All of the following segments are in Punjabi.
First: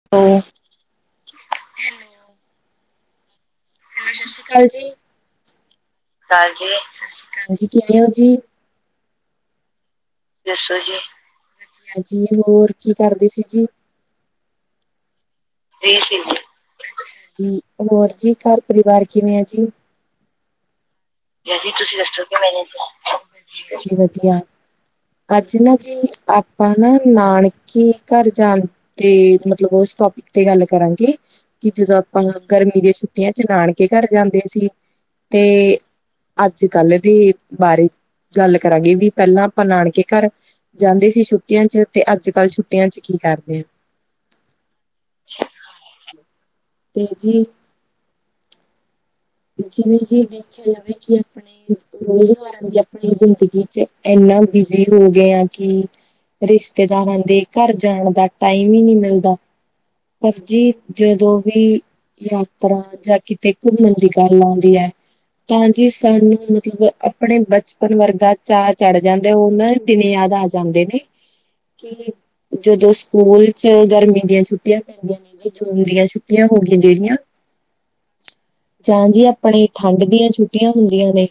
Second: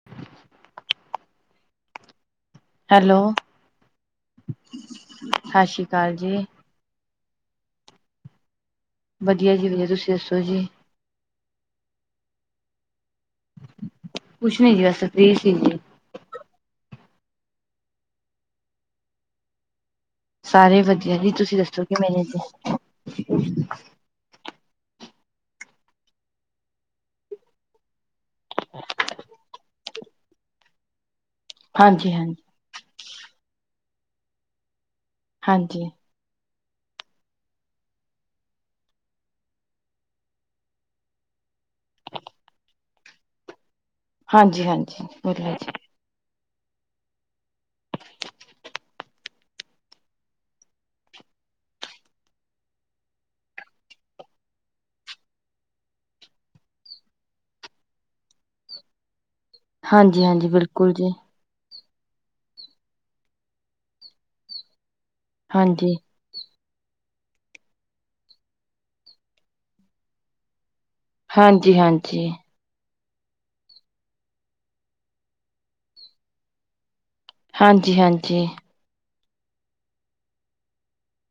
[unintelligible] ਹੈਲੋ। ਸਤਿ ਸ਼੍ਰੀ ਅਕਾਲ ਜੀ ਸਤਿ ਸ਼੍ਰੀ ਅਕਾਲ, ਸਤਿ ਸ਼੍ਰੀ ਆਕਾਲ ਜੀ ਕਿਵੇਂ ਹੋ ਜੀ। ਵਧੀਆ ਜੀ ਵਧੀਆ, ਤੁਸੀਂ ਦੱਸੋ? ਦੱਸੋ ਜੀ ਵਧੀਆ ਜੀ ਹੋਰ ਕੀ ਕਰਦੇ ਸੀ ਜੀ। ਕੁਛ ਨੀ ਜੀ ਬਸ ਫ੍ਰੀ ਸੀ ਬਸ ਵਧੀਆ ਜੀ ਅੱਛਾ ਜੀ, ਹੋਰ ਜੀ ਘਰ ਪਰਿਵਾਰ ਕਿਵੇਂ ਆ ਜੀ? ਸਾਰੇ ਵਧੀਆ ਜੀ। ਵਧੀਆ ਜੀ, ਤੁਸੀਂ ਦੱਸੋ ਕਿਵੇਂ ਨੇ ਇਧਰ ਵਧੀਆ ਜੀ ਵਧੀਆ। ਅੱਜ ਨਾ ਜੀ ਆਪਾਂ ਨਾ ਨਾਨਕੇ। ਕੀ ਘਰ ਜਾਣ ਤੇ ਮਤਲਬ ਉਸ ਟੋਪਿਕ ਤੇ ਗੱਲ ਕਰਾਂਗੇ, ਕਿ ਜਦੋਂ ਹਾਂਜੀ ਆਪਾਂ। ਹਾਂਜੀ ਗਰਮੀ ਦੀਆਂ ਛੁੱਟੀਆਂ ਚ ਨਾਨਕੇ ਘਰ ਜਾਂਦੇ ਸੀ ਤੇ। ਹਾਂਜੀ ਅੱਜ ਕੱਲ੍ਹ ਦੇ ਬਾਰੇ ਗੱਲ ਕਰਾਂਗੇ ਵੀ ਪਹਿਲਾਂ ਆਪਾਂ ਨਾਨਕੇ ਘਰ। ਜਾਂਦੇ ਸੀ, ਛੁੱਟੀਆਂ ਚ ਤੇ ਅੱਜ ਕੱਲ ਛੁੱਟੀਆਂ ਚ ਕੀ ਕਰਦੇ ਆ। ਹਾਂਜੀ-ਹਾਂਜੀ, ਔ ਤਾ ਹੈ। ਤੇ ਜੀ। [unintelligible] ਰੋਜ਼ਮਾਰਾ ਦੀ ਆਪਣੀ ਜ਼ਿੰਦਗੀ ਚ ਇਨਾ ਬਿਜੀ ਹੋ ਗਏ ਆ ਕਿ। ਰਿਸ਼ਤੇਦਾਰਾਂ ਦੇ ਘਰ ਜਾਣ ਦਾ ਟਾਈਮ ਹੀ ਨਹੀਂ ਮਿਲਦਾ। ਹਾਂਜੀ ਪਰ ਹਾਂਜੀ ਜੀ ਬਿਲਕੁਲ ਜਦੋਂ ਵੀ। ਯਾਤਰਾ ਜਾਂ ਕਿਤੇ ਘੁੰਮਣ ਦੀ ਗੱਲ ਆਉਂਦੀ ਹੈ। ਹਾਂਜੀ [unintelligible] ਆਪਣੇ ਬਚਪਨ ਵਰਗਾ ਚਾਅ ਚੜ੍ਹ ਜਾਂਦਾ, ਉਹਨਾਂ ਦੇ ਦਿਨ ਯਾਦ ਆ ਜਾਂਦੇ ਨੇ। ਕਿ ਹਾਂਜੀ-ਹਾਂਜੀ। ਜਦੋਂ ਸਕੂਲ ਚ ਗਰਮੀ ਦੀਆਂ ਛੁੱਟੀਆਂ ਪੈਂਦੀਆਂ ਨੇ, ਜੀ ਜੂਨ ਦੀਆਂ ਛੁੱਟੀਆਂ ਹੋ ਗਈਆਂ ਜਿਹੜੀਆਂ। ਹਾਂਜੀ-ਹਾਂਜੀ। ਜਾਂ ਜੀ ਆਪਣੇ ਠੰਡ ਦੀਆਂ ਛੁੱਟੀਆਂ ਹੁੰਦੀਆਂ ਨੇ।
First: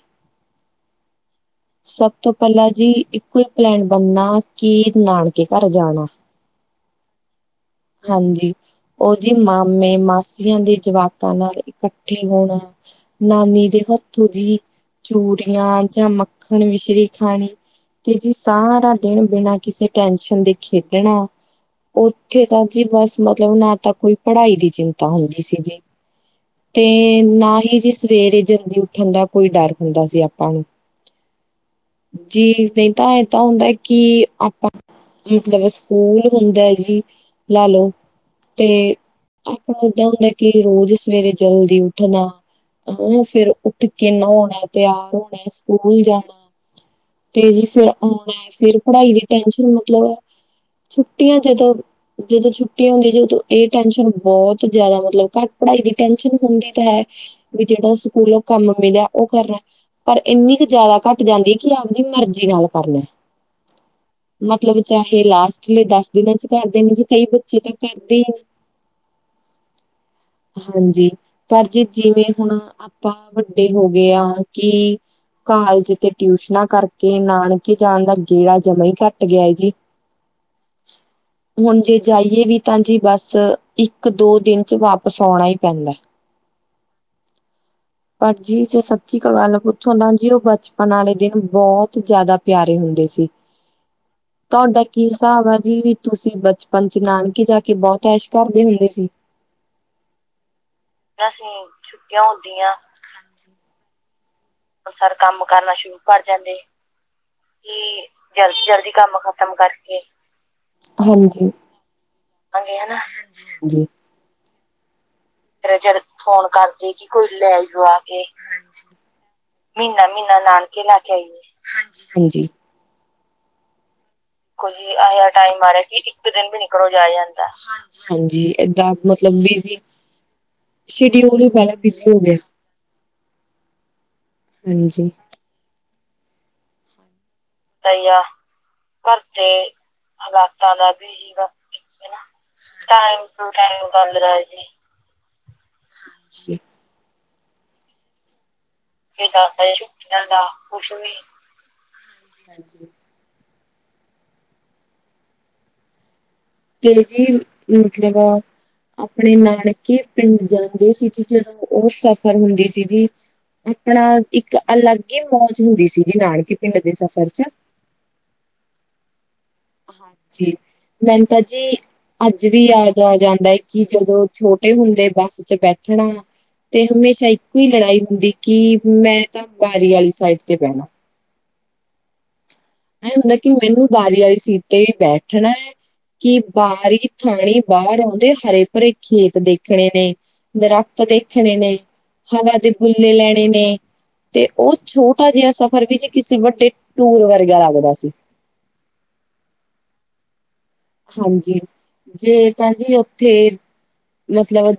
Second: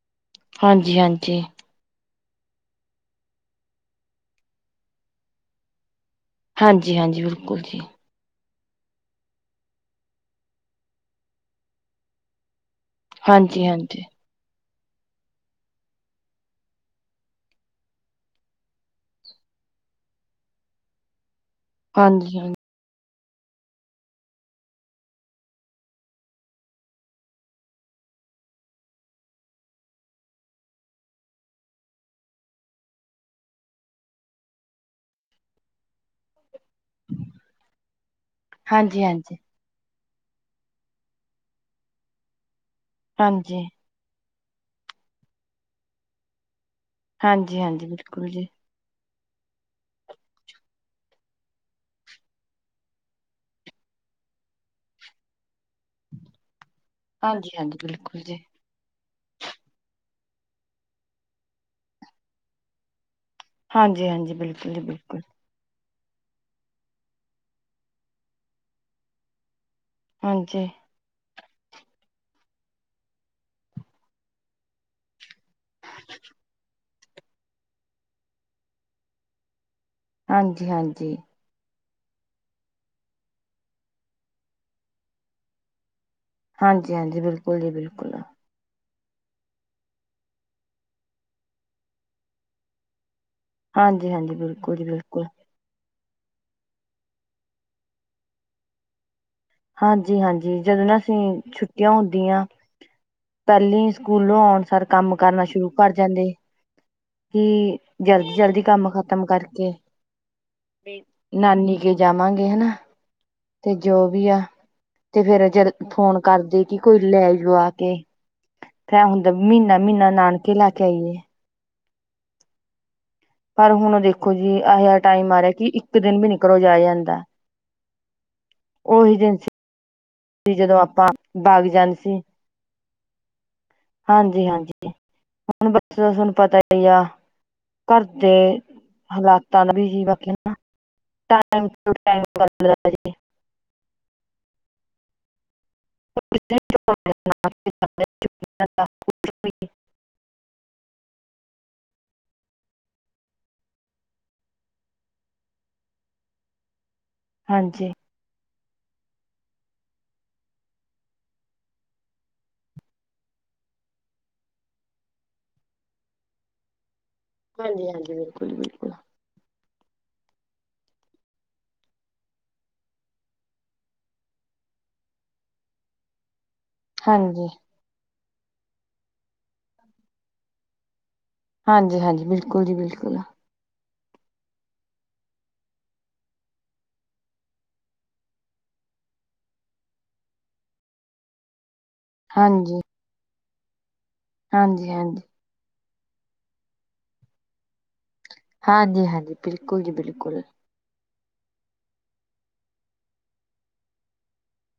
ਹਾਂਜੀ-ਹਾਂਜੀ। ਸਭ ਤੋਂ ਪਹਿਲਾਂ ਜੀ ਇੱਕੋ ਹੀ ਪਲੈਨ ਬਣਨਾ ਕਿ ਨਾਨਕੇ ਘਰ ਜਾਣਾ। ਹਾਂਜੀ-ਹਾਂਜੀ ਬਿਲਕੁਲ ਜੀ। ਹਾਂਜੀ ਉਹਜੀ ਮਾਮੇ ਮਾਸਿਆ ਦੇ ਜਵਾਕਾਂ ਨਾਲ ਇਕਠ। ਇਕੱਠੇ ਹੋਣਾ ਹਾਂਜੀ ਹਾਂਜੀ ਨਾਨੀ ਦੇ ਹਾਂਜੀ ਹਾਂਜੀ ਹੱਥ। ਜੀ ਚੂਰੀਆਂ ਜਾਂ ਮੱਖਣ ਮਿਸ਼ਰੀ ਖਾਣੀ। ਤੇ ਜੀ ਸਾਰਾ ਦਿਨ ਬਿਨਾਂ ਕਿਸੇ ਟੈੈਂਨਸ਼ਨ ਦੇ ਖੇਡਣਾ। ਹਾਂਜੀ ਓਥੇ ਤਾਂ ਜੀ ਬਸ ਮਤਲਬ ਨਾ ਤਾਂ ਕੋਈ ਪੜਾਈ ਦੀ ਚਿੰਤਾ ਹੁੰਦੀ ਸੀ ਜੀ ਤੇ, ਨਾਹੀ ਜੀ ਸਵੇਰੇ ਜਲਦੀ ਉਠਨ ਦਾ ਕੋਈ ਡਰ ਹੁੰਦਾ ਸੀ ਆਪਾਂ ਨੂ ਜੀ ਨਈ ਤਾਂ ਏਦਾਂ ਹੁੰਦੈ ਕਿ, ਆਪਾਂ, ਮਤਲਬ ਸਕੂਲ ਹੁੰਦਾ ਜੀ, ਲਾਲੋ ਤੇ ਹਾਂਜੀ ਹੁਣ ਏਦਾਂ ਹੁੰਦਾ ਕਿ ਰੋਜ ਸਵੇਰੇ ਜਲਦੀ ਉਠਨਾ, ਫਿਰ ਹਾਂਜੀ ਕਿਨਾ ਹੋਣਾ ਤੇਆਰ ਹੋਣਾ ਸੂਕੂਲ ਜਾਣਾ ਤੇ ਹਾਂਜੀ ਜੀ ਹਾਂਜੀ ਫੇਰ ਬਿਲਕੁਲ ਓਣ ਜੀ ਫੇਰ ਪਢਾਈ ਦੀ ਟੈਨਸ਼ਨ ਮਤਲਬ, ਛੁੱਟੀਆਂ ਜਦੋਂ ਜਦੋਂ ਛੁੱਟੀ ਹੁੰਦੀ ਜੀ ਉਦੋਂ ਏ ਟੈਨਸ਼ਨ ਬੋਤ ਜਾਦਾ ਮਤਲਬ ਘੱਟ ਪਢਾਈ ਦੀ ਟੈਨਸ਼ਨ ਹੁੰਦੀ ਤੇ ਹੈ, ਹਾਂਜੀ ਵੀ ਹਾਂਜੀ ਜੇੜਾ ਬਿਲਕੁਲ ਜੀ ਸਕੂਲਾਂ ਕੰਮ ਮਿਲਿਆ ਓ ਕਰਨਾ, ਪਰ ਇਨੀ ਕ ਜਾਦਾ ਘੱਟ ਜਾਂਦੀਏ ਕਿ ਆਪਦੀ ਮਰਜੀ ਨਾਲ ਕਰਨੈ ਹਾਂਜੀ ਹਾਂਜੀ ਬਿਲਕੁਲ ਜੀ ਮਤਲਬ ਬਿਲਕੁਲ ਚਾਹੇ ਲਾਸਟ ਲਈ ਦਸ ਦਿਨਾ ਚ ਕਾਰਦੇਨੇ ਜੇ ਕਈ ਬੱਚੇ ਤਾ ਕਾਰਦੇ ਈਨੀ। ਹਾਂਜੀ, ਪਰ ਜੇ ਜਿਵੇਂ ਹੁਣ ਆਪਾਂ ਵੱਡੇ ਹੋ ਗਏ ਆਂ ਕਿ ਕਾਲਜ ਤੇ ਟਿਊਸ਼ਨਾਂ ਕਾਰਕੇ ਨਾਨਕੇ ਜਾਣ ਦਾ ਗੇੜਾ ਜਮਾ ਈ ਘੱਟ ਗੇਆ ਏਜੀ। ਹਾਂਜੀ, ਹਾਂਜੀ। ਹੁਨ ਜੇ ਜਾਈਏ ਵੀ ਤਾਂ ਜੀ ਬਸ ਇਕ, ਦੋ ਦਿਨ ਚ ਵਾਪਸ ਓਣਾ ਈ ਪੈਂਦਾ। ਹਾਂਜੀ, ਹਾਂਜੀ ਬਿਲਕੁਲ ਜੀ ਬਿਲਕੁਲ। ਪਰ ਜੀ ਜੇ ਸੱਚੀ ਅਕ ਗਲ ਪੁੱਛੋਂ ਤਾਂ ਜੀ ਓ ਬਚਪਨ ਆਲੇ ਦਿਨ ਬੋਤ ਜਾਦਾ ਪੇਆਰੇ ਹੁੰਦੇ ਸੀ। ਹਾਂਜੀ-ਹਾਂਜੀ, ਬਿਲਕੁਲ ਤੁਆਡਾ ਜੀ ਕੀ ਬਿਲਕੁਲ। ਹਿਸਾਬ ਆ ਜੀ? ਤੂਸੀ ਬਚਪਨ'ਚ ਨਾਣਕੇ ਜਾਕੇ ਬਹੁਤ ਐਸ਼ ਕਰਦੇ ਹੁੰਦੇ ਸੀ? ਹਾਂਜੀ-ਹਾਂਜੀ, ਜਦੋਂ ਨਾ ਅਸੀ ਛੁੱਟੀਆਂ ਹੁੰਦੀਆਂ, ਪਹਿਲੇ ਈ ਸਕੂਲੋਂ ਔਣ ਸਾਰ ਕੰਮ ਕਰਨਾ ਸ਼ੁਰੂ ਕਰ ਜਾਂਦੇ ਕਿ, ਜਲਦੀ-ਜਲਦੀ ਕੰਮ ਖਤਮ ਕਰਕੇ, ਹਾਂਜੀ। ਨਾਨੀ ਗੇ ਜਾਵਾਂਗੇ ਹਨਾ [unintelligible] ਤੇ, ਜੋ ਵੀ ਆ ਤੇ ਫਿਰ ਜਰਕ ਫੋਨ ਕਾਰਦੇ ਕੀ, ਕੋਈ ਲੈਜੋ ਆਕੇ। ਐਂ ਹੁੰਦਾ ਮ੍ਹੀਨਾ-ਮ੍ਹੀਨਾ ਨਾਣਕੇ ਲਾਕੇ ਆਈਏ। ਹਾਂਜੀ-ਹਾਂਜੀ। ਪਰ ਹੁਣ ਦੇਖੋ ਜੀ, ਏਹਾ ਜਾ ਟਾਈਮ ਆਰਿਆ ਕਿ ਇਕ ਦਿਨ ਵੀ ਨੀ ਘਰੋ ਜਾਇਆ ਜਾਂਦਾ। ਹਾਂਜੀ-ਹਾਂਜੀ, ਏਦਾਂ ਉਹੀ ਦਿਨ ਮਤਲਬ ਬਿਜੀ਼, ਸੀ ਜਦੋਂ ਆਪਾਂ ਸ਼ਿਡੀਊਲ ਈ ਬਾਗ ਪੈਲਾਂ ਜਾਂਦੇ ਬਿਜੀ਼ ਸੀ, ਹੋਗਿਆ। [inaudible] ਹਾਂਜੀ-ਹਾਂਜੀ, ਹੁਣ ਬਸ ਤੂਆਨੂੰ ਪਤਾਈ ਆ, ਘਾਰਦੇ ਹਲਾਂਤਾ ਦਾ ਵੀ ਜੀ ਆਖੀਏ ਨਾ, ਟਾਇਮ ਟੂ ਟਾਇਮ [unintelligible] ਕੌਣ ਟਾਇਮ‌ ਕੱਢਦਾ ਜੀ। [unintelligible] ਮ੍ਹੀਨਾ ਦਾ [unintelligible] ਕੁਸ਼ ਵੀ ਨੀ, ਹਾਂਜੀ-ਹਾਂਜੀ। ਕੇ ਜੀ, ਹਾਂਜੀ ਮਤਲਬ ਅਪਣੇ ਨਾਨਕੇ ਪਿੰਡ ਜਾਂਦੇ ਸੀ, ਜੀ'ਚ ਓ ਸਫ਼ਰ ਹੁੰਦੀ ਸੀ, ਜੀ ਅਪਣਾ, ਇਕ ਅਲਗ ਈ ਮੌਜ ਹੁੰਦੀ ਸੀ ਜੀ, ਨਾਣਕੇ ਪਿੰਡ ਦੇ ਸਫ਼ਰ'ਚ। ਹਾਂਜੀ-ਹਾਂਜੀ, ਬਿਲਕੁਲ, ਬਿਲਕੁਲ। ਹਾਂਜੀ, ਮੈਨ ਤਾ ਜੀ ਅੱਜ ਵੀ ਯਾਦ ਆ ਜਾਂਦਾ ਏ ਕਿ, ਜਦੋਂ ਛੋਟੇ ਹੁੰਦੇ ਬਸ'ਚ ਬੈਠਣਾ ਤੇ ਹਮੇਸ਼ਾ ਹਾਂਜੀ ਇਕੋ ਈ ਲੜਾਈ ਹੁੰਦੀ ਕਿ, ਮੈਂ ਤਾਂ ਬਾਰੀ ਆਲੀ ਸਾਈਡ ਤੇ ਬਹਿਣਾ। ਹਾਂਜੀ-ਹਾਂਜੀ, ਬਿਲਕੁਲ ਜੀ, ਐ ਬਿਲਕੁਲ। ਹੁੰਦਾ ਕਿ ਮੈਨੂ, ਬਾਰੀ ਆਲੀ ਸੀਟ ਤੇ ਬੈਠਣੈ ਕਿ, ਬਾਰੀ ਥਾਣੀ ਬਾਹਰ ਆਂਉਦੇ ਹਰੇ-ਭਰੇ ਖੇਤ ਦੇਖਣੇ ਨੇ ਦਰੱਖਤ ਦੇਖਣੇ ਨੇ। ਹਵਾ ਦੇ ਹਾਂਜੀ ਬੁੱਲੇ ਲੈਣੇ ਨੇ, ਤੇ ਓ ਹਾਂਜੀ ਹਾਂਜੀ ਛੋਟਾ ਜਿਹਾ ਸਫ਼ਰ ਵੀ ਕਿਸੇ ਵੱਡੇ, ਟੂਰ ਵਰਗਾ ਲਗਦਾ ਸੀ। ਹਾਂਜੀ-ਹਾਂਜੀ, ਬਿਲਕੁਲ ਜੀ, ਬਿਲਕੁਲ। ਹਾਂਜੀ, ਜੇ ਤਾਂ ਜੀ ਓੱਥੇ ਮਤਲਬ,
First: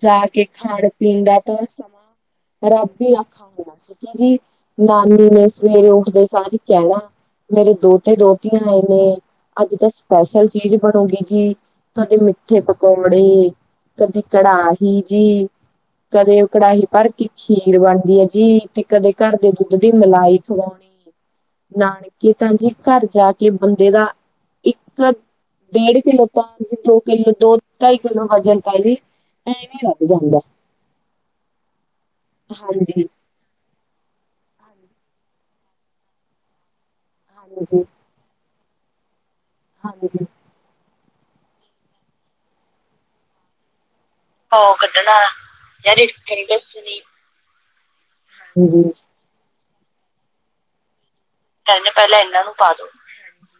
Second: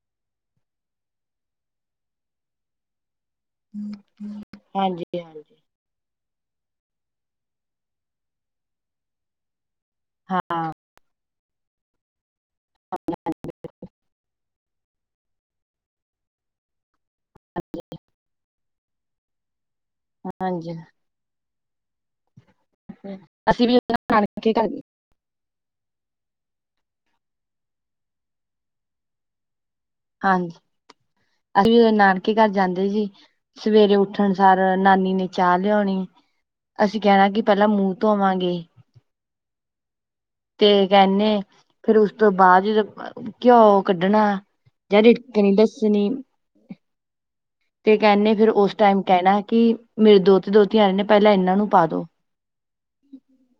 ਜਾਕੇ ਖਾਣ-ਪੀਣ ਦਾ ਤਾਂ ਸਮਾਂ ਰੱਬ ਹੀ ਰਾਖਾ [unintelligible] ਜੀ ਹਾਂਜੀ ਨਾਨੀ ਨੇ ਸ ਹਾਂਜੀ ਸਵੇਰੇ ਉੱਠਦੇ ਸਾਰ ਹੀ ਕਹਿਣਾ, ਮੇਰੇ ਦੋਤੇ-ਦੋਤੀਆਂ ਆਏ ਨੇ, ਅੱਜ ਤਾ ਹਾਂ ਸਪੈਸ਼ਲ ਚੀਜ਼ ਬਣੂਗੀ ਜੀ, ਕਦੇ ਮਿੱਠੇ-ਪਕੌੜੇ ਕਦੀ ਕੜਾਹੀ ਜੀ, ਕਦੇ ਉਹ ਕੜਾਹੀ ਪਰ ਕੀ ਖੀਰ ਬਣਦੀ ਹੈ ਜੀ, ਤੇ ਕਦੇ ਘਰ ਦੇ ਦੁੱਧ ਦੀ ਮਲਾਈ ਹਾਂਜੀ ਖਵਾਓਣੀ ਨਾਣਕੇ ਤਾਂ ਜੀ ਅਸੀਂ ਵੀ ਉਦਾਂ ਨਾਣਕੇ ਢ ਮਤਲਬ ਡੇਢ ਕਿੱਲੋ ਭਾਨ'ਚ ਦੋ-ਕਿੱਲੋ, ਦੋ, ਢਾਈ ਕਿੱਲੋ ਗਾਜਰ ਪਾਜ ਨਹੀਂ ਵੀ ਹਾਂਜੀ, ਅਸੀਂ ਨਾਣਕੇ ਘਰ ਜਾਂਦੇ ਹਾਂਜੀ ਸੀ ਸਵੇਰੇ ਉੱਠਣ ਸਾਰ ਨਾਨੀ ਨੇ ਚਾਹ ਲਿਆਉਣੀ, ਅਸੀਂ ਕਹਿਣਾ ਕਿ ਪਹਿਲਾਂ ਹਾਂਜੀ ਮੂੰਹ ਧੋਵਾਂਗੇ। ਹਾਂਜੀ। ਤੇ ਕਹਿੰਨੇ, ਫਿਰ ਉਸ ਤੋਂ ਬਾਅਦ ਜਦੋਂ ਘਿਓ ਕੱਢਣਾ ਯਾ ਰਿਡਕਣੀ, ਡੱਸਣੀ ਫੇਰ ਦੱਸੋ ਜੀ, ਤੇ ਕਹਿੰਨੇ ਫੇਰ ਉਸ ਟਾਈਮ ਕਹਿਣਾ ਕਿ ਮੇਰੇ ਦੋਤੇ ਦੋਤੀ। ਕਹ ਰਹੇ ਨੇ ਪਹਿਲਾਂ ਇਹਨਾਂ ਨੂੰ ਪਾ ਦੋ।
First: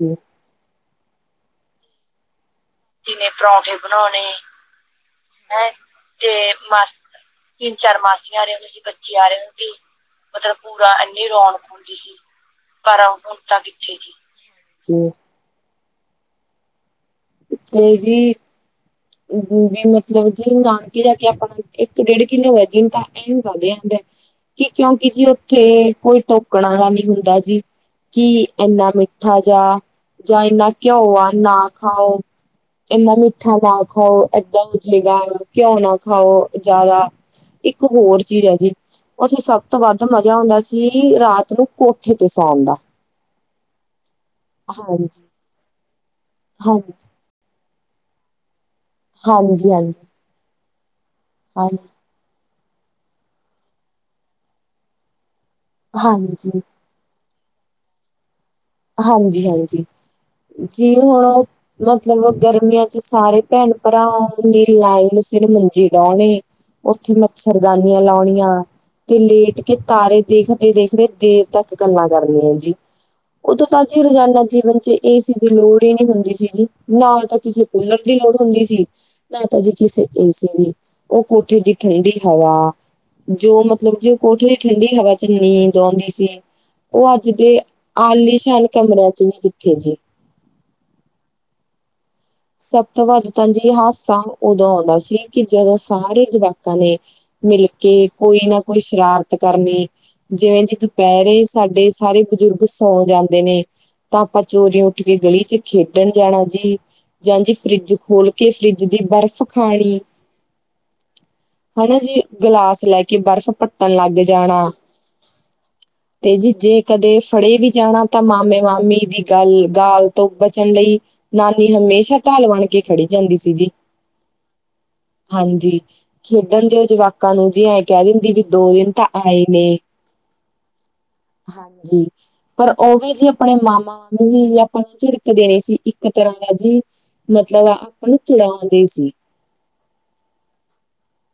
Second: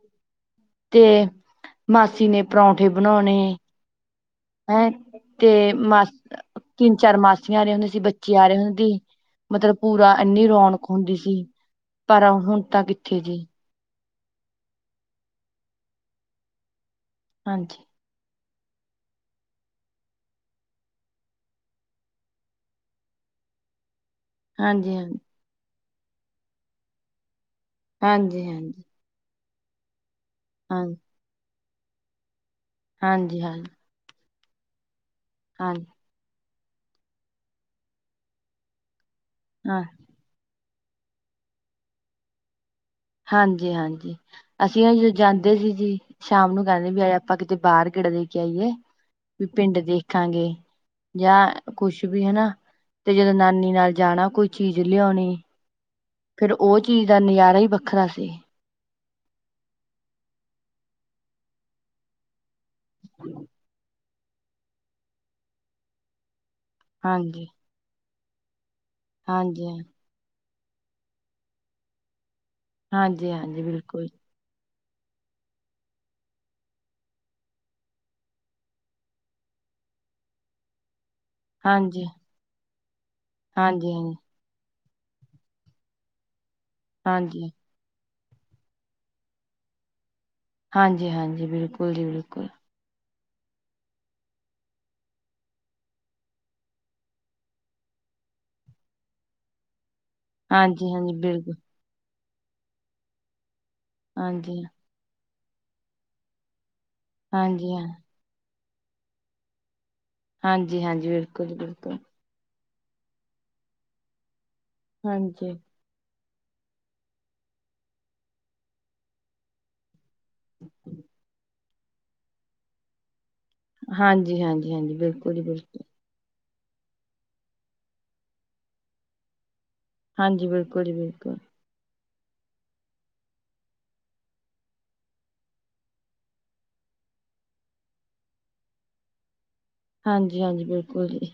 ਜੀ ਤੇ ਮਾਸੀ ਨੇ ਪਰੌਂਠੇ ਬਣਾਉਣੇ ਹੈਂ। ਤੇ ਮਾਸ ਤਿੰਨ ਚਾਰ ਮਾਸੀਆਂ ਆ ਰਹੀਆਂ ਹੁੰਦੀਆਂ ਸੀ, ਬੱਚੇ ਆ ਰਹੇ ਹੁੰਦੇ ਤੀ ਮਤਲਬ ਪੂਰਾ ਇੰਨੀ ਰੌਣਕ ਹੁੰਦੀ ਸੀ, ਪਰ ਹੁਣ ਤਾਂ ਕਿੱਥੇ ਜੀ। ਕਿੱਥੇ ਹੈ [unintelligible] ਹਾਂਜੀ ਕੇ ਜੀ ਵੀ ਮਤਲਬ ਜੀ ਨਾਨਕੇ ਜਾ ਕੇ ਆਪਣਾ ਇੱਕ ਡੇਢ ਕਿਲੋ ਵਜਨ ਤਾਂ ਇਹ ਵੀ ਵੱਧ ਜਾਂਦਾ। ਕਿ ਹਾਂਜੀ ਕਿਉਂਕਿ ਹਾਂਜੀ ਜੀ ਉੱਥੇ ਕੋਈ ਟੋਕਣ ਆਲਾ ਨੀ ਹੁੰਦਾ, ਜੀ ਕਿ ਹਾਂਜੀ ਇਨਾ ਮ ਮਿੱਠਾ ਜਾ ਜਾਂ ਇੰਨਾ ਹਾਂਜੀ ਘਿਓ ਆ ਨਾ ਖਾਓ ਇੰਨਾ ਹਾਂਜੀ ਮਿੱਠਾ ਹਾਂਜੀ ਨਾ ਖਾਓ ਏਦਾਂ ਹੋ ਜਾਏਗਾ, ਘਿਉਂ ਹਾਂਜੀ ਨਾ ਖਾਓ ਜਿਆਦਾ ਇੱਕ ਹੋਰ ਚੀਜ਼ ਹੈ ਜੀ। ਉੱਥੇ ਸਭ ਤੋਂ ਹਾਂ ਵੱਧ ਮਜ਼ਾ ਹੁੰਦਾ ਸੀ, ਰਾਤ ਨੂੰ ਕੋਠੇ ਤੇ ਸੌਉਣ ਦਾ। ਹਾਂਜੀ ਹਾਂਜੀ ਅਸੀਂ ਜਦੋਂ ਹਾਂਜੀ ਜਾਂਦੇ ਸੀ, ਜੀ ਸ਼ਾਮ ਨੂੰ ਕਹਿੰਦੇ ਵੀ ਹਾਂਜੀ ਆ ਜਾ। ਆਪਾਂ ਕਿਤੇ ਬਾਹਰ ਗੇੜਾ ਦੇ ਕੇ ਆਈਏ ਵੀ ਹਾਂਜੀ ਪਿੰਡ ਹਾਂਜੀ ਦੇਖਾਂਗੇ, ਜਾਂ ਹਾਂਜੀ ਕੁਛ ਵੀ ਹੈਨਾ ਤੇ ਜਦੋਂ ਨਾਨੀ ਨਾਲ ਜਾਣਾ ਕੋਈ ਚੀਜ਼ ਲਿਆਉਣੀ। ਫੇਰ ਹਾਂਜੀ ਉਹ ਚੀਜ਼ ਦਾ ਨਜ਼ਾਰਾ ਹੀ ਵੱਖਰਾ ਸੀ। ਹਾਂਜੀ-ਹਾਂਜੀ, ਜੀ ਹੁਣ ਮਤਲਬ ਗਰਮੀਆਂ ਚ ਸਾਰੇ ਭੈਣ ਭਰਾ ਦੀ ਲਾਈਨ ਸਿਰ ਮੰਜੀੇ ਡਾਉਣੀ ਉੱਥੇ ਹਾਂਜੀ। ਮੱਛਰ ਦਾਨੀਆਂ ਲਾਉਣੀਆਂ ਤੇ ਲੇਟ ਹਾਂਜੀ, ਕੇ ਤਾਰੇ, ਦੇਖਦੇ ਦੇਖਦੇ ਦੇਰ ਤੱਕ ਗੱਲਾਂ ਕਰਨੀਆਂ ਜੀ। ਹਾਂਜੀ ਹਾਂ, ਉਹਦੋਂ ਤਾਂ ਜੀ ਰੋਜ਼ਾਨਾ ਜੀਵਨ ਚ, ਏ ਸੀ ਦੀ ਲੋੜ ਹੀ ਨਹੀਂ ਹੁੰਦੀ ਸੀ ਜੀ ਨਾ ਤਾਂ ਕਿਸੇ ਕੂਲਰ ਦੀ ਲੋੜ ਹੁੰਦੀ ਸੀ। ਨਾਤਾ ਜੀ ਕਿਸੇ ਏ ਸੀ ਦੀ, ਉਹ ਕੋਠੇ ਦੀ ਹਾਂਜੀ, ਠੰਡੀ ਹਵਾ ਜੋ ਮਤਲਬ ਜੇ ਉਹ ਹਾਂਜੀ-ਹਾਂਜੀ, ਕੋਠੇ ਠੰਡੀ ਹਵਾ ਚ ਨੀਂਦ ਆਉਂਦੀ ਸੀ ਉਹ ਅੱਜ ਹਾਂਜੀ। ਦੇ ਆਲੀਸ਼ਾਨ ਕਮਰਿਆਂ ਚ ਵੀ ਕਿੱਥੇ ਜੀ, ਹਾਂਜੀ-ਹਾਂਜੀ, ਬਿਲਕੁਲ ਜੀ ਬਿਲਕੁਲ, ਸਭ ਤੋਂ ਵੱਧ ਤਾਂ ਜੀ ਹਾਸਾ ਉਦੋਂ ਆਉਂਦਾ ਸੀ ਕਿ ਜਦੋਂ ਸਾਰੇ ਜਵਾਕਾਂ ਨੇ, ਮਿਲਕੇ ਕੋਈ ਨਾ ਕੋਈ ਸ਼ਰਾਰਤ ਕਰਨੀ ਜਿਵੇਂ ਜੀ ਹਾਂਜੀ-ਹਾਂਜੀ ਦੁਪਹਿਰੇ ਬਿਲਕੁਲ, ਸਾਡੇ ਸਾਰੇ ਬਜ਼ੁਰਗ ਸੌਂ ਜਾਂਦੇ ਨੇ, ਤਾਂ ਆਪਾਂ ਹਾਂਜੀ, ਚੋਰੀਓਂ ਕੀਤੇ ਗਲੀ਼ ਚ ਖੇਡਣ ਜਾਣਾ ਜੀ, ਜਾਂ ਜੀ ਹਾਂਜੀ, ਫ੍ਰੀਜ ਖੋਲ਼ ਕੇ ਫ੍ਰੀਜ ਦੀ ਬਰਫ਼ ਖਾਲੀ਼ ਹਾਂਜੀ, ਹਾਂਜੀ ਬਿਲਕੁਲ-ਬਿਲਕੁਲ। ਗਲਾਸ ਲੈ ਕੇ ਬਰਫ਼ ਪੱਟਣ ਲੱਗ ਜਾਣਾ ਹਾਂਜੀ। ਤੇ ਜੀ ਜੇ ਕਦੇ ਫੜੇ ਵੀ ਜਾਣਾ, ਤਾਂ ਮਾਮੇ ਮਾਮੇ ਦੀ ਗੱਲ ਦਾ ਤੋਂ ਬਚਨ ਲਈ ਨਾਨੀ ਹਮੇਸ਼ਾ ਢਾਲ ਬਣ ਕੇ ਖੜੀ ਜਾਂਦੀ ਸੀ ਜੀ। ਹਾਂਜੀ, ਹਾਂਜੀ, ਹਾਂਜੀ ਬਿਲਕੁਲ ਜੀ ਹਾਂਜੀ, ਬਿਲਕੁਲ। ਖੇਡਣ ਦੇਓ ਜਵਾਕਾਂ ਨੂੰ ਜੀ, ਐ ਕੈ ਦਿੰਦੀ ਵੀ ਦੋ ਦਿਨ ਤਾਂ ਆਏ ਨੇ। ਹਾਂਜੀ, ਬਿਲਕੁਲ ਜੀ ਬਿਲਕੁਲ। ਹਾਂਜੀ। ਪਰ ਓ ਵੀ ਜੀ ਆਪਣੇ ਮਾਮਾ ਮਾਮੀ ਵੀ, ਆਪਾਂ ਨੂੰ ਝਿੜਕ ਦੇ ਣੀ ਸੀ ਇੱਕ ਤਰ੍ਹਾਂ ਦਾ ਜੀ ਮਤਲਬ, ਆਪਾਂ ਨੂੰ ਚਿੜਾਉਂਦੇ ਸੀ। ਹਾਂਜੀ, ਹਾਂਜੀ ਬਿਲਕੁਲ ਜੀ।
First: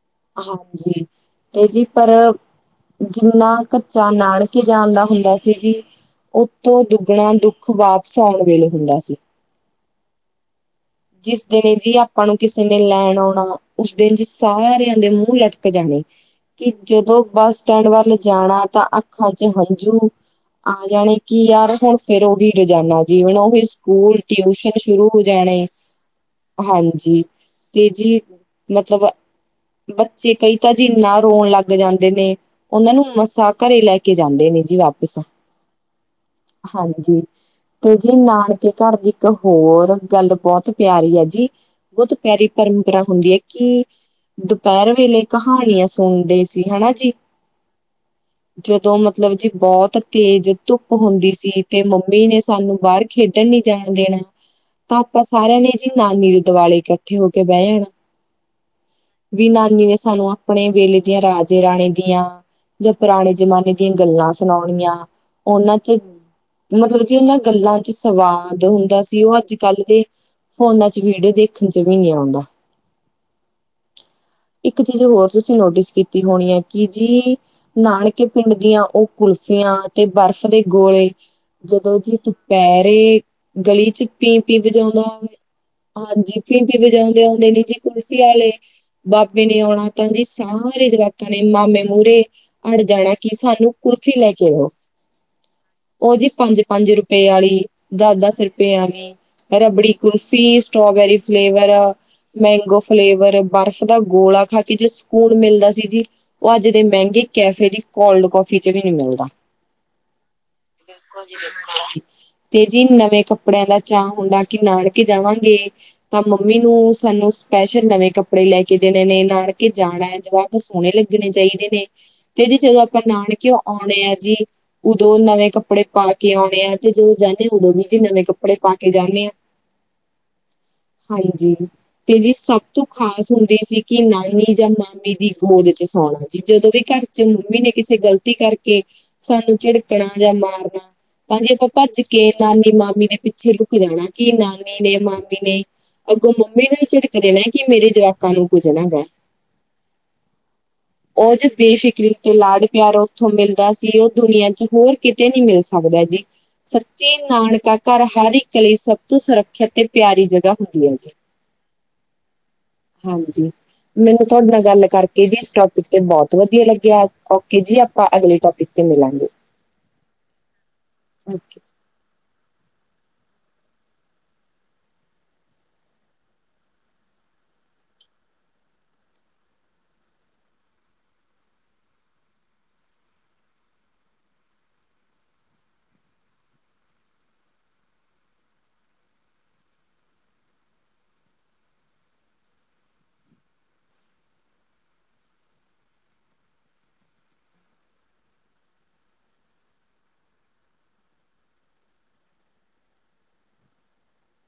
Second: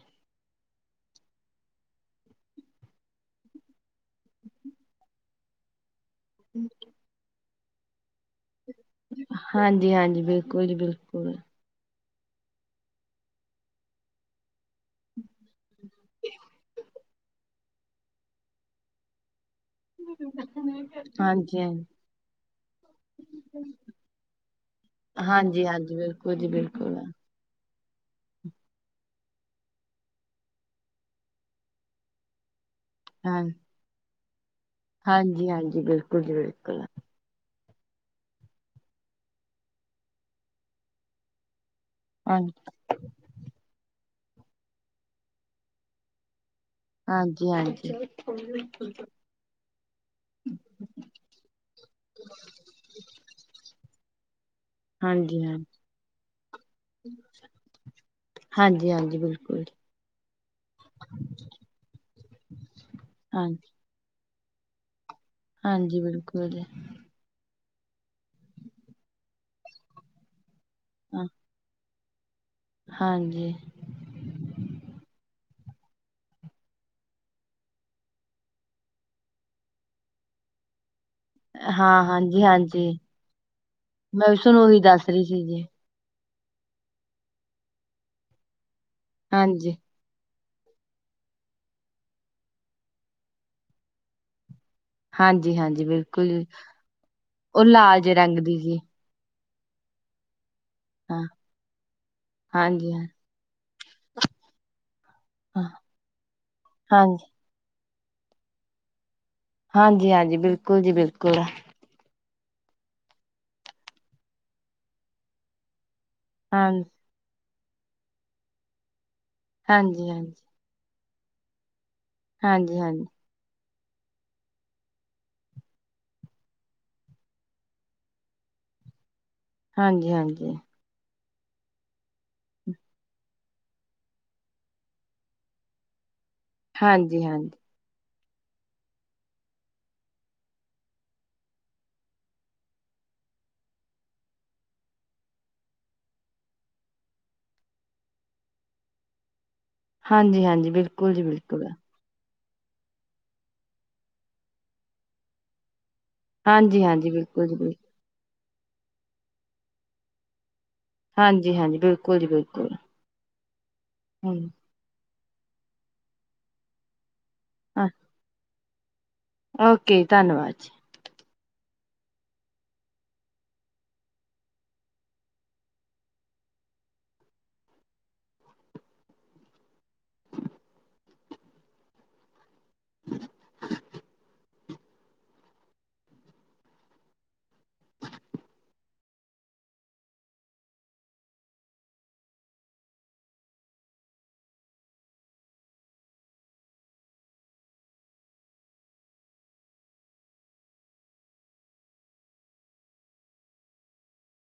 ਹਾਂਜੀ, ਤੇ ਜੀ ਪਰ ਜਿੰਨਾ ਕੱ ਚਾ, ਨਾਣਕੇ ਜਾਣ ਦਾ ਹੁੰਦਾ ਸੀ ਜੀ ਓਤੋਂ ਦੁੱਗਣਾ ਦੁੱਖ, ਵਾਪਸ ਔਣ ਵੇਲੇ ਹੁੰਦਾ ਸੀ। ਹਾਂਜੀ-ਹਾਂਜੀ, ਬਿਲਕੁਲ ਜੀ ਬਿਲਕੁਲ। [unintelligible] ਫੇਰ ਜੀ ਆਪਾਂ ਨੂੰ ਕਿਸੇ ਨੇ ਲੈਣ ਔਣਾ, ਉਸ ਦਿਨ ਜੀ ਸਾਰੇਆਂ ਦੇ ਮੂੰਹ ਲਟਕ ਜਾਂਣੇ। ਕਿ ਜਦੋਂ ਬੱਸ ਸਟੈਂਡ ਵੱਲ ਜਾਣਾ ਤਾਂ ਅੱਖਾਂ ਚ ਹੰਝੂ ਆ ਜਾਣੇ ਕੀ ਹਾਂਜੀ ਯਾਰ, ਹੋਣ ਫੇਰ ਓਹੀ ਰੋਜਾਨਾ ਜੀ ਹੋਣ ਓਹੀ ਸੂਕੂਲ, ਟਿਊਸ਼ਨ ਸ਼ੁਰੂ ਹੋ ਹਾਂਜੀ ਜਾਣੇ। ਹਾਂਜੀ ਬਿਲਕੁਲ ਜੀ। ਬਿਲਕੁਲ ਹਾਂਜੀ, ਤੇ ਜੀ ਮਤਲਬ ਬੱਚੇ ਕਈ ਤਾਂ ਜੀ ਈਨਾ ਰੋਣ ਲੱਗ ਜਾਂਦੇ ਨੇ। ਓਨਾਂ ਨੂੰ ਹਾਂ ਮਸਾ ਘਰੇ ਲੈ ਕੇ ਜਾਂਦੇ ਨੇ ਜੀ ਵਾਪ ਹਾਂਜੀ ਹਾਂਜੀ ਬਿਲਕੁਲ ਜੀ ਬਿਲਕੁਲ ਹਾਂਜੀ। ਤੇ ਜੀ ਨਾਨਕੇ ਘਰ ਦੀ ਇੱਕ ਹੋਰ ਗੱਲ ਬੋਤ ਪਿਆਰੀ ਆ ਜੀ। ਬੋਤ ਹਾਂ ਪਿਆਰੀ ਪਰੰਪਰਾ ਹੁੰਦੀ ਐ ਕੀ, ਦੁਪੈਰ ਵੇਲੇ ਕਹਾਣੀਆਂ ਸੋਣਦੇ ਸੀ ਹਣਾਂ। ਹਾਂਜੀ-ਹਾਂਜੀ। ਜਦੋਂ ਮਤਲਬ ਜੀ ਬੋਤ ਤੇਜ ਧੁੱਪ ਹੁੰਦੀ ਸੀ, ਤੇ ਮੰਮੀ ਨੇ ਸਾਨੂੰ ਬਾਰ ਖੇਡਣ ਨੀ ਜਾਣ ਦੇਣੈ, ਤਾਂ ਆਪਾਂ ਹਾਂਜੀ ਹਾਂ ਸਾਰੇਆਂ ਨੇ ਜੀ ਨਾਨੀ ਦੇ ਦਵਾਲੇ਼ ਕੱਠੇ ਹੋ ਕੇ ਬੈ ਜਾਣਾ। ਹਾਂਜੀ-ਹਾਂਜੀ। ਵੀ ਨਾਨੀ ਨੇ ਸਾਨੂੰ ਆਪਣੇ ਵੇਲੇ ਦੀਆਂ ਰਾਜੇ ਰਾਣੀ ਦੀਆਂ ਜਾਂ ਪਰਾਣੇ ਹਾਂਜੀ ਜਮਾਨੇ ਦੀਆਂ ਗੱਲਾਂ ਸੁਣਾਓਣੀਆਂ, ਓਨਾਂ ਚ ਹਾਂਜੀ ਬਿਲਕੁਲ ਜੀ ਮਤਲਬ ਜੇ ਓਨਾਂ ਗੱਲਾਂ ਚ ਸਵਾਦ ਹੁੰਦਾ ਸੀ, ਓ ਅੱਜ-ਕੱਲ ਦੇ ਫੋਨਾਂ ਚ ਵੀੜੀਓ ਹਾਂ ਦੇਖ ਦੇਖਣ ਚ ਵੀ ਨਹੀਂ ਆਉਂਦਾ। ਹਾਂਜੀ। ਇੱਕ ਚੀਜ ਹੋਰ ਤੁਸੀਂ ਨੋਟਿਸ ਕੀਤੀ ਹੋਣੀ ਐ ਕਿ ਜੀ ਨਾਣਕੇ ਪਿੰਡ ਦੀਆਂ ਓ ਕੁਲਫੀਆਂ ਤੇ ਬਰਫ਼ ਦੇ ਗੋਲੇ਼ ਜਦੋਂ ਹਾਂ ਜੀ ਹਾਂਜੀ ਹਾਂਜੀ ਦੁਪੈਰੇ ਗਲੀ਼ ਚ ਮੈਂ ਵੀ ਪੀ-ਪੀ ਤੁਹਾਨੂੰ ਉਹੀ ਵਜੋਂਦਾ ਦੱਸ ਰਹੀ ਔਣਾ ਸੀ ਜੀ ਹਾਂਜੀ, ਪੀਪੀਂ ਵਜਾਔਦੇ ਔਂਦੇ ਨੇ ਜੀ, ਕੁਲਫੀ ਵਾਲੇ਼ ਬਾਬੇ ਨੇ ਹਾਂਜੀ ਔਣਾ ਤਾਂ ਜੀ ਸਾਰੇ ਜਵਾਕਾਂ ਨੇ ਮਾਮੇ ਮੂਰੇ ਅੜ ਜਾਣਾ, ਕਿ ਸਾਨੂੰ ਕੁਲਫੀ ਲੈ ਕੇ ਦੋ। ਹਾਂਜੀ ਹਾਂਜੀ ਓ ਬਿਲਕੁਲ ਜੀ ਪੰਜ-ਪੰਜ ਰਪੇ ਆਲੀ਼, ਉਹ ਲਾਲ ਜੇ ਰੰਗ ਦਸ-ਦਸ ਦੀ ਰਪੇ ਸੀ ਵਾਲੀ਼ ਰਬੜੀ ਕੁਲਫੀ, ਸਟੋਬੇਰੀ ਹਾਂ ਫਲੇਵਰ, ਮੈਂਗੋ ਹਾਂਜੀ ਹਾਂ ਫਲੇਵਰ ਬਰਫ਼ ਦਾ ਗੋਲਾ਼ ਖਾ ਕੇ ਜੋ ਸਕੂਨ ਹਾਂ ਮਿਲਦਾ ਸੀ ਜੀ, ਓ ਅੱਜ ਦੇ ਹਾਂਜੀ ਮੈਂਗੇ ਕੈਫੇ ਦੀ ਕੋਲਡ ਕੋਫੀ ਚ ਵੀ ਨੀ ਮਿਲ਼ਦਾ। ਹਾਂਜੀ-ਹਾਂਜੀ, ਬਿਲਕੁਲ ਜੀ ਬਿਲਕੁਲ। [inaudible] ਤੇ ਜੀ ਨਵੇਂ ਕੱਪੜਿਆਂ ਦਾ ਚਾਅ ਹੁੰਦਾ ਕੀ ਨਾਨਕੇ ਜਾਵਾਂਗੇ ਤਾਂ ਮੰਮੀ ਹਾਂ ਨੂੰ- ਸਾਨੂੰ ਸਪੈਸ਼ਲ ਨਵੇਂ ਕੱਪੜੇ ਲੈ ਕੇ ਦੇਣੇ ਨੇ ਨਾਨਕੇ ਜਾਣਾ ਹਾਂਜੀ ਏ ਹਾਂਜੀ ਜਵਾਕ- ਸੋਣੇ ਲੱਗਣੇ ਚਾਈਦੇ ਨੇ। ਤੇ ਜੀ ਹਾਂਜੀ ਜਦੋਂ ਆਪਾਂ ਹਾਂਜੀ ਨਾਨਕਿਓ ਆਉਣੇ ਆਂ ਜੀ- ਉਦੋਂ ਨਵੇਂ ਕੱਪੜੇ ਪਾ ਕੇ ਆਉਣੇ ਆ ਤੇ ਜਦੋ ਜਾਂਨੇ ਆ ਓਦੋਂ ਵੀ ਜ ਨਵੇਂ ਕੱਪੜੇ ਪਾ ਕੇ ਜਾਂਨੇ ਆ। ਹਾਂਜੀ-ਹਾਂਜੀ। ਹਾਂਜੀ। ਤੇ ਜੀ ਸਭ ਤੋਂ ਖ਼ਾਸ ਹੁੰਦੀ ਸੀ ਕੀ ਨਾਨੀ ਜਾਂ ਮਾਮੀ ਦੀ ਗੋਦ ਚ ਸੌਣਾ। ਜੀ ਜਦੋਂ ਵੀ ਘਰ ਚ ਹਾਂਜੀ ਮੰਮੀ ਨੇ ਕਿਸੇ ਗ਼ਲਤੀ ਕਰਕੇ ਸਾਨੂੰ ਝਿੜਕਣਾ ਜਾਂ ਮਾਰਨਾ- ਤਾਂ ਜੇ ਆਪਾਂ ਭੱਜ ਕੇ ਨਾਨੀ-ਮਾਮੀ ਦੇ ਪਿੱਛੇ ਲੁਕ ਜਾਣਾ। ਕਿ ਨਾਨੀ ਨੇ, ਮਾਮੀ ਨੇ- ਅੱਗੋਂ ਮੰਮੀ ਨੂੰ ਈ ਝਿੜਕ ਦੇਣਾ ਕਿ ਮੇਰੇ ਜਵਾਕਾਂ ਨੂੰ ਕੁੱਝ ਨਾ ਕੈ। ਹਾਂਜੀ-ਹਾਂਜੀ। ਬਿਲਕੁਲ ਜੀ ਉਹ ਜੋ ਬਿਲਕੁਲ। ਬੇਫਿਕਰੀ ਤੇ ਲਾਡ ਪਿਆਰ ਓਥੋਂ ਮਿਲਦਾ ਸੀ ਓ ਦੁਨੀਆਂ ਚ ਹੋਰ ਕਿਤੇ ਨੀ ਮਿਲ ਸਕਦਾ ਜੀ। ਹਾਂਜੀ ਹਾਂਜੀ ਸੱਚੀ ਬਿਲਕੁਲ ਜੀ ਨਾਨਕਾ ਬਿਲਕੁਲ ਘਰ ਹਰ ਇੱਕ ਲਈ ਸਭ ਤੋਂ ਸੁਰੱਖਿਅਤ ਤੇ ਪਿਆਰੀ ਜਗ੍ਹਾ ਹੁੰਦੀ ਏ। ਹਾਂਜੀ-ਹਾਂਜੀ। ਬਿਲਕੁਲ ਜੀ ਬਿਲਕੁਲ। ਹਾਂਜੀ। ਮੈਨੂੰ ਤਾਡੇ ਨਾਲ ਗੱਲ ਕਰਕੇ ਜੀ ਇਸ ਟੋਪਿਕ ਤੇ ਬਹੁਤ ਵਧੀਆ ਲੱਗਿਆ। ਕਿ ਜੀ ਆਪਾਂ ਅਗਲੇ ਟੋਪਿਕ ਤੇ ਮਿਲਾਂਗੇ। ਓਕੇ, ਧੰਨਵਾਦ ਜੀ। ਓਕੇ [inaudible]